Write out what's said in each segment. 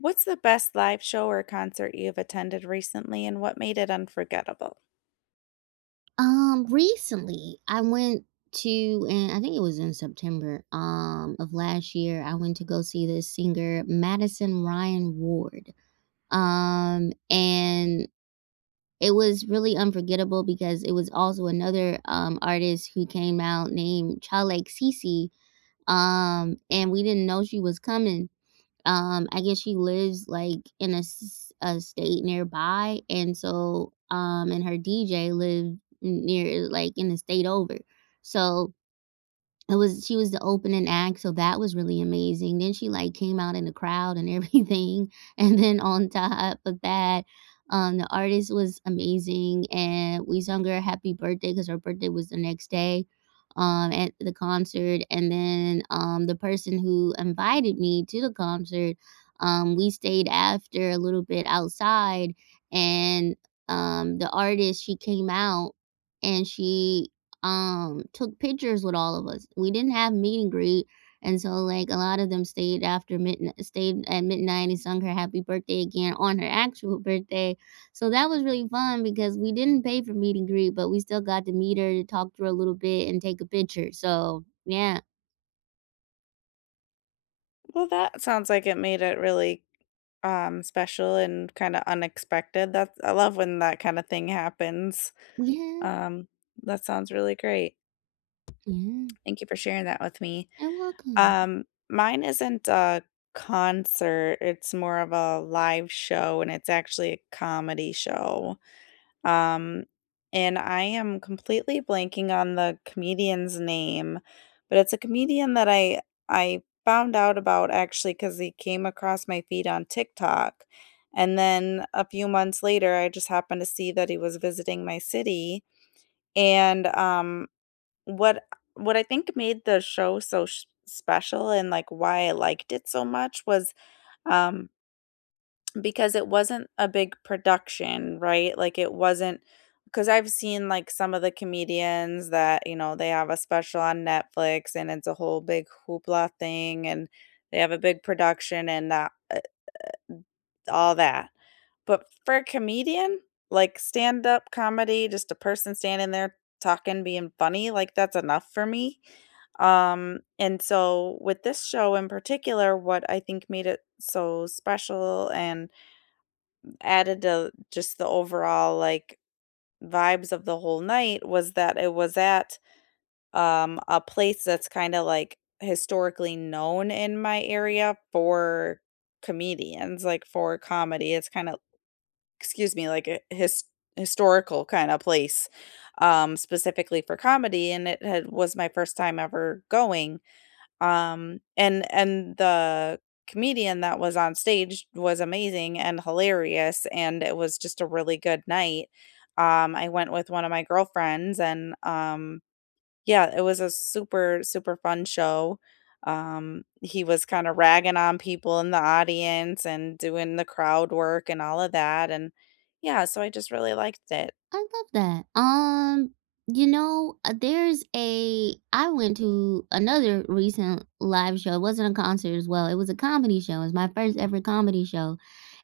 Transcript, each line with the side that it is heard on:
left: What's the best live show or concert you've attended recently and what made it unforgettable?
right: Recently I went to and I think it was in September, of last year. I went to go see this singer, Madison Ryan Ward. And it was really unforgettable because it was also another artist who came out named Chale Cece. And we didn't know she was coming. I guess she lives like in a state nearby, and her DJ lived near like in the state over. So it was she was the opening act, so that was really amazing. Then she, like, came out in the crowd and everything, and then on top of that, the artist was amazing, and we sung her happy birthday because her birthday was the next day, at the concert. And then, the person who invited me to the concert, we stayed after a little bit outside, and, the artist, she came out, and she took pictures with all of us. We didn't have meet and greet. And so like a lot of them stayed at midnight and sung her happy birthday again on her actual birthday. So that was really fun because we didn't pay for meet and greet, but we still got to meet her, to talk to her a little bit and take a picture. So yeah.
left: Well, that sounds like it made it really special and kind of unexpected. That's I love when that kind of thing happens.
right: Yeah.
left: Um that sounds really great.
right: Yeah.
left: Thank you for sharing that with me.
right: You're welcome.
left: Um mine isn't a concert, it's more of a live show and it's actually a comedy show. Um, and I am completely blanking on the comedian's name, but it's a comedian that I found out about actually because he came across my feed on TikTok. And then a few months later, I just happened to see that he was visiting my city. And what what I think made the show so special and like why I liked it so much was um, because it wasn't a big production, right? Like, it was not because 'cause I've seen, like, some of the comedians that, you know, they have a special on Netflix, and it's a whole big hoopla thing, and they have a big production and all that. But for a comedian, like, stand-up comedy, just a person standing there talking, being funny, like, that's enough for me. And so with this show in particular, what I think made it so special and added to just the overall, like, vibes of the whole night was that it was at, a place that's kinda, like, historically known in my area for comedians, like, for comedy. It's kinda excuse me, like a historical kinda place, specifically for comedy, and it had was my first time ever going. And the comedian that was on stage was amazing and hilarious, and it was just a really good night. I went with one of my girlfriends and yeah, it was a super, super fun show. He was kind of ragging on people in the audience and doing the crowd work and all of that, and yeah, so I just really liked it.
right: I love that. You know, there's a I went to another recent live show. It wasn't a concert as well. It was a comedy show. It was my first ever comedy show.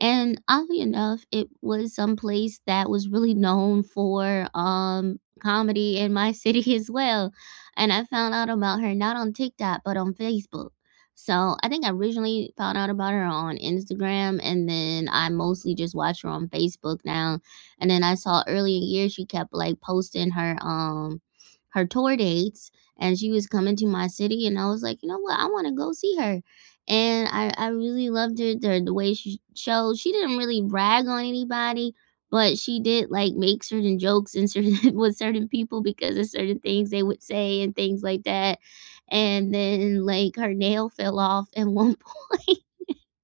right: And oddly enough, it was someplace that was really known for comedy in my city as well. And I found out about her not on TikTok, but on Facebook. So I think I originally found out about her on Instagram, and then I mostly just watch her on Facebook now, and then I saw earlier years she kept like posting her tour dates, and she was coming to my city, and I was like, you know what, I wanna go see her. And I really loved her, the way she showed. She didn't really brag on anybody, but she did like make certain jokes and certain with certain people because of certain things they would say and things like that. And then like her nail fell off at one point,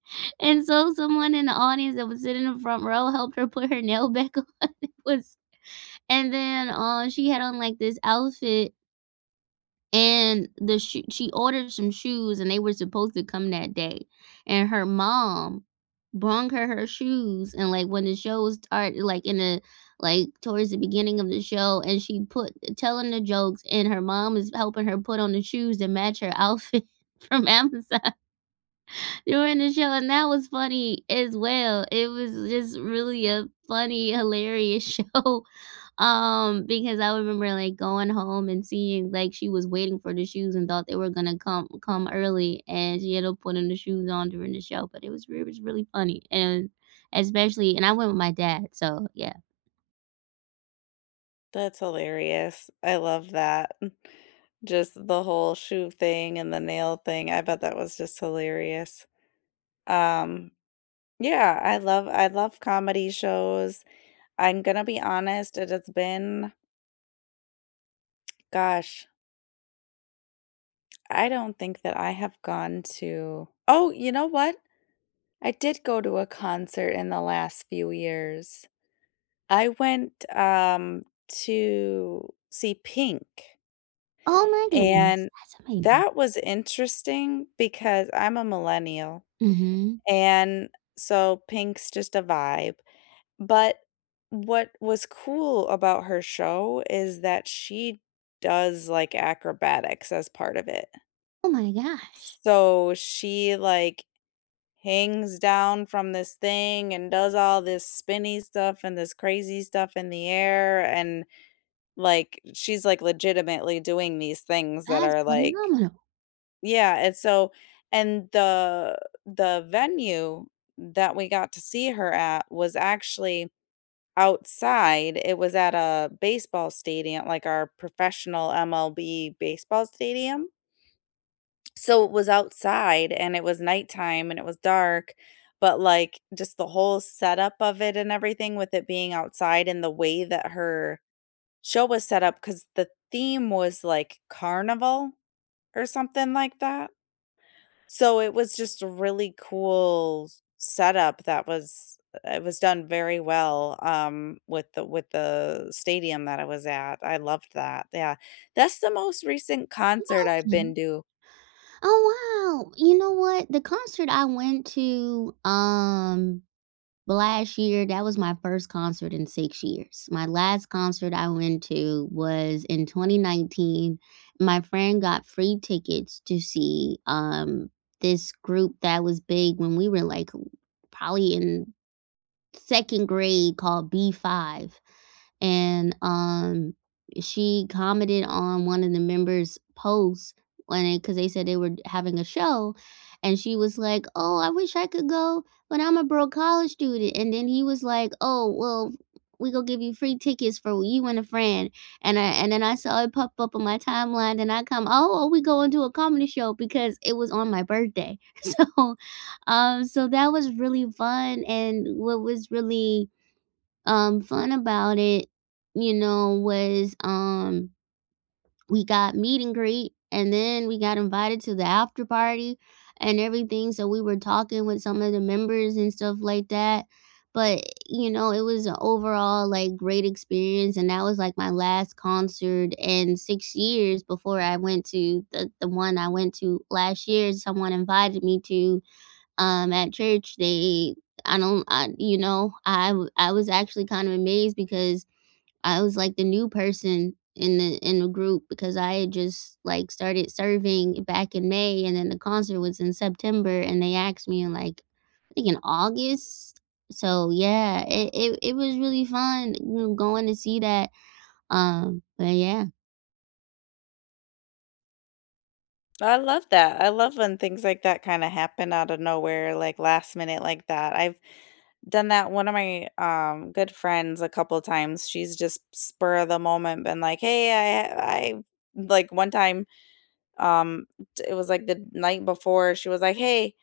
right: and so someone in the audience that was sitting in the front row helped her put her nail back on. It was And then, she had on, like, this outfit, and the shoe she ordered some shoes, and they were supposed to come that day, and her mom brung her her shoes, and, like, when the show started, like, in the like, towards the beginning of the show, and she put telling the jokes, and her mom is helping her put on the shoes that match her outfit from Amazon during the show, and that was funny as well. It was just really a funny, hilarious show, because I remember, like, going home and seeing, like, she was waiting for the shoes and thought they were gonna come early, and she ended up putting the shoes on during the show, but it was really funny. And especially, and I went with my dad, so, yeah.
left: That's hilarious. I love that. Just the whole shoe thing and the nail thing. I bet that was just hilarious. Um, yeah, I love comedy shows. I'm gonna be honest, it has been, gosh, I don't think that I have gone to. Oh, you know what? I did go to a concert in the last few years. I went to see Pink.
right: Oh my goodness,
left: And
right: that's amazing.
left: that was interesting because I'm a millennial,
right: Mhm.
left: and so Pink's just a vibe, but what was cool about her show is that she does, like, acrobatics as part of it.
right: Oh my gosh,
left: So she, like, hangs down from this thing and does all this spinny stuff and this crazy stuff in the air, and, like, she's, like, legitimately doing these things that
right: that's
left: are, like,
right: phenomenal.
left: yeah, and so and the venue that we got to see her at was actually outside. It was at a baseball stadium, like our professional MLB baseball stadium. So it was outside and it was nighttime and it was dark, but like just the whole setup of it and everything with it being outside and the way that her show was set up, because the theme was like carnival or something like that. So it was just a really cool setup that was it was done very well with the stadium that I was at. I loved that. Yeah. That's the most recent concert I've been to.
right: Oh wow. You know what? The concert I went to last year, that was my first concert in 6 years. My last concert I went to was in 2019. My friend got free tickets to see this group that was big when we were like probably in 2nd grade called B5, and, she commented on one of the members' posts when because they said they were having a show, and she was like, "Oh, I wish I could go, but I'm a broke college student," and then he was like, "Oh, well, we gonna give you free tickets for you and a friend," and then I saw it pop up on my timeline, then I come, "Oh, oh, we going to a comedy show," because it was on my birthday. So so that was really fun, and what was really, fun about it, you know, was, we got meet and greet, and then we got invited to the after party and everything, so we were talking with some of the members and stuff like that, but, you know, it was a overall, like, great experience, and that was, like, my last concert in 6 years before I went to the one I went to last year. Someone invited me to at church, they I don't I, you know, I w- I was actually kind of amazed because I was like the new person in the group because I had just like started serving back in May, and then the concert was in September, and they asked me in like I think in August. So yeah, it was really fun, you know, going to see that. But yeah.
left: I love that. I love when things like that kind of happen out of nowhere like last minute like that. I've done that one of my good friends a couple times. She's just spur of the moment been like, "Hey, I like one time Um, t it was, like, the night before, she was like, "Hey,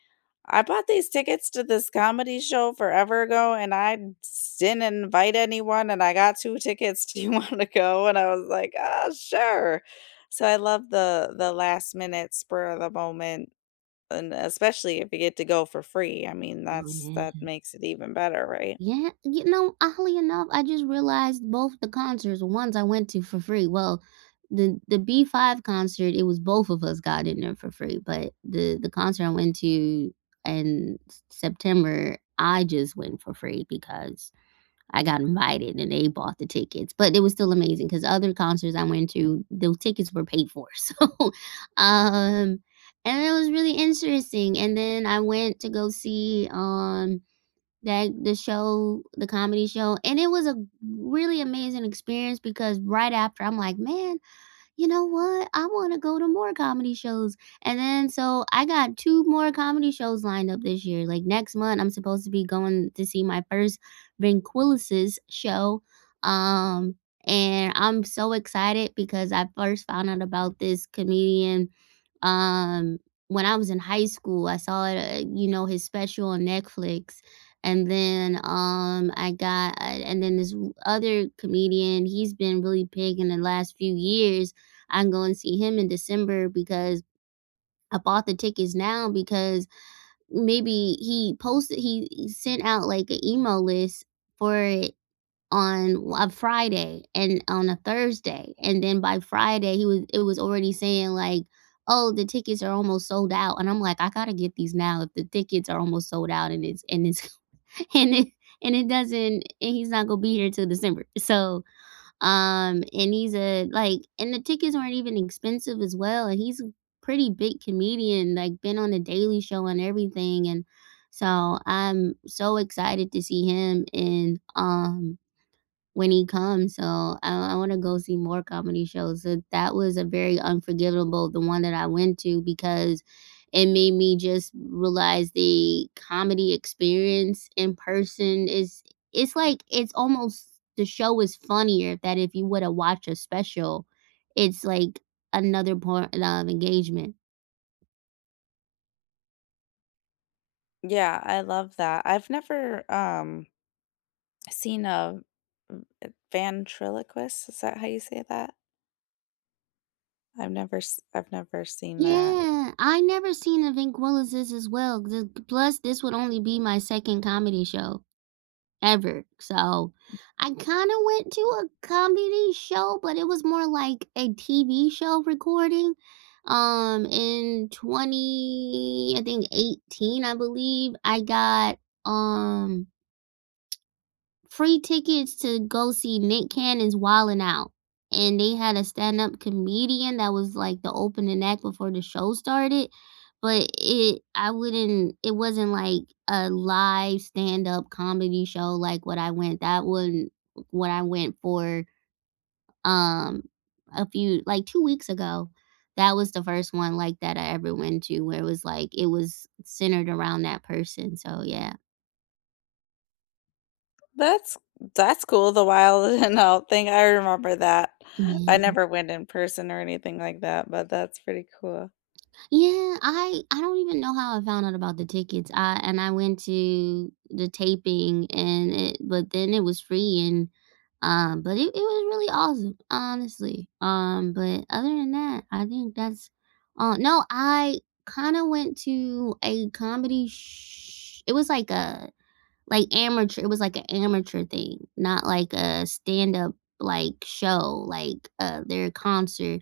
left: I bought these tickets to this comedy show forever ago, and I s didn't invite anyone, and I got 2 tickets. Do you wanna go?" And I was like, "Ah, sure." So I love the last minute spur of the moment, and especially if you get to go for free. I mean,
right: Oh,
left: that's that
right: yeah.
left: makes it even better, right?
right: Yeah, you know, oddly enough, I just realized both the concerts, the ones I went to for free. Well, the B5 concert, it was both of us got in there for free, but the concert I went to in September, I just went for free because I got invited and they bought the tickets. But it was still amazing because other concerts I went to, those tickets were paid for. So, um, and it was really interesting. And then I went to go see that the show the comedy show, and it was a really amazing experience because right after, I'm like, "Man, you know what? I wanna go to more comedy shows." And then so I got 2 more comedy shows lined up this year. Like, next month, I'm supposed to be going to see my first ventriloquist show, um, and I'm so excited because I first found out about this comedian um, when I was in high school, I saw it, you know, his special on Netflix. And then and then other comedian, he's been really big in the last few years. I can go and see him in December because I bought the tickets now because maybe he posted he sent out like an email list for it on a Friday and on a Thursday, and then by Friday he was it was already saying like, "Oh, the tickets are almost sold out," and I'm like, "I gotta get these now if the tickets are almost sold out and it's and it and it doesn't and he's not gonna be here till December." So, and the tickets weren't even expensive as well, and he's a pretty big comedian, like been on the Daily Show and everything. And so I'm so excited to see him, and when he comes. So I want to go see more comedy shows. So that was a very unforgivable, the one that I went to, because it made me just realize the comedy experience in person is it's almost, the show is funnier that if you would have watched a special, it's like another part of engagement.
left: Yeah, I love that. I've never, seen a v a ventriloquist, is that how you say that? I've never s I've never seen that.
right: Yeah, I never seen a Vanquillas as well. The- Plus, this would only be my second comedy show ever. So I kind of went to a comedy show, but it was more like a TV show recording. Um, in 20, I think 18, I believe, I got um free tickets to go see Nick Cannon's Wildin' Out, and they had a stand-up comedian that was, like, the opening act before the show started, but it I wouldn't it wasn't, like, a live stand-up comedy show like what I went for, um, 2 weeks ago. That was the first one like that I ever went to where it was, like, it was centered around that person, so yeah.
left: That's that's cool, the wild and out thing, I remember that. I
right: Yeah.
left: never went in person or anything like that, but that's pretty cool.
right: Yeah, I don't even know how I found out about the tickets. I went to the taping, and it but then it was free, and it was really awesome, honestly. But Other than that, I think that's no, I kind of went to a it was like a like amateur it was like an amateur thing, not like a stand-up like show, like their concert.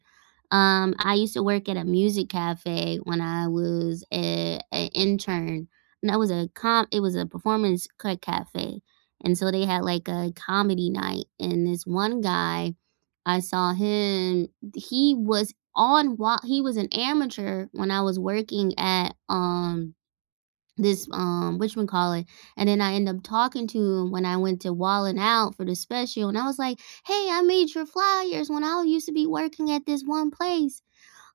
right: I used to work at a music cafe when I was a intern. And that was a com it was a performance cafe. And so they had like a comedy night. And this one guy, I saw him, he was on while he was an amateur when I was working at this Richmond College. And then I ended up talking to him when I went to Wallin Out for the special. And I was like, hey, I made your flyers when I used to be working at this one place.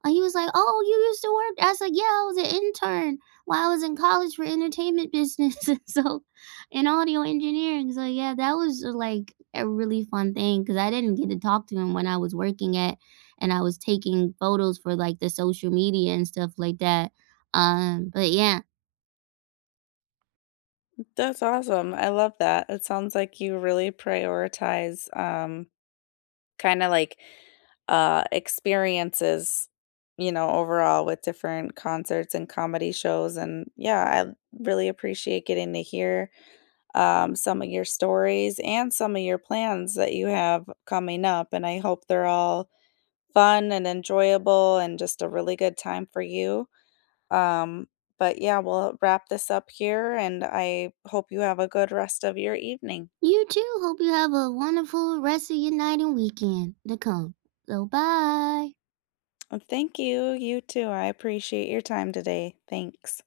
right: And he was like, "Oh, you used to work?" I was like, "Yeah, I was an intern while I was in college for entertainment business, and so in audio engineering." So yeah, that was like a really fun thing because I didn't get to talk to him when I was working at, and I was taking photos for like the social media and stuff like that. But yeah,
left: That's awesome, I love that. It sounds like you really prioritize, kinda like, experiences, you know, overall with different concerts and comedy shows, and yeah, I really appreciate getting to hear some of your stories and some of your plans that you have coming up. And I hope they're all fun and enjoyable and just a really good time for you. Um, but yeah, we'll wrap this up here. And I hope you have a good rest of your evening.
right: you too. Hope you have a wonderful rest of your night and weekend to come. So bye.
left: And thank you. You too. I appreciate your time today. Thanks.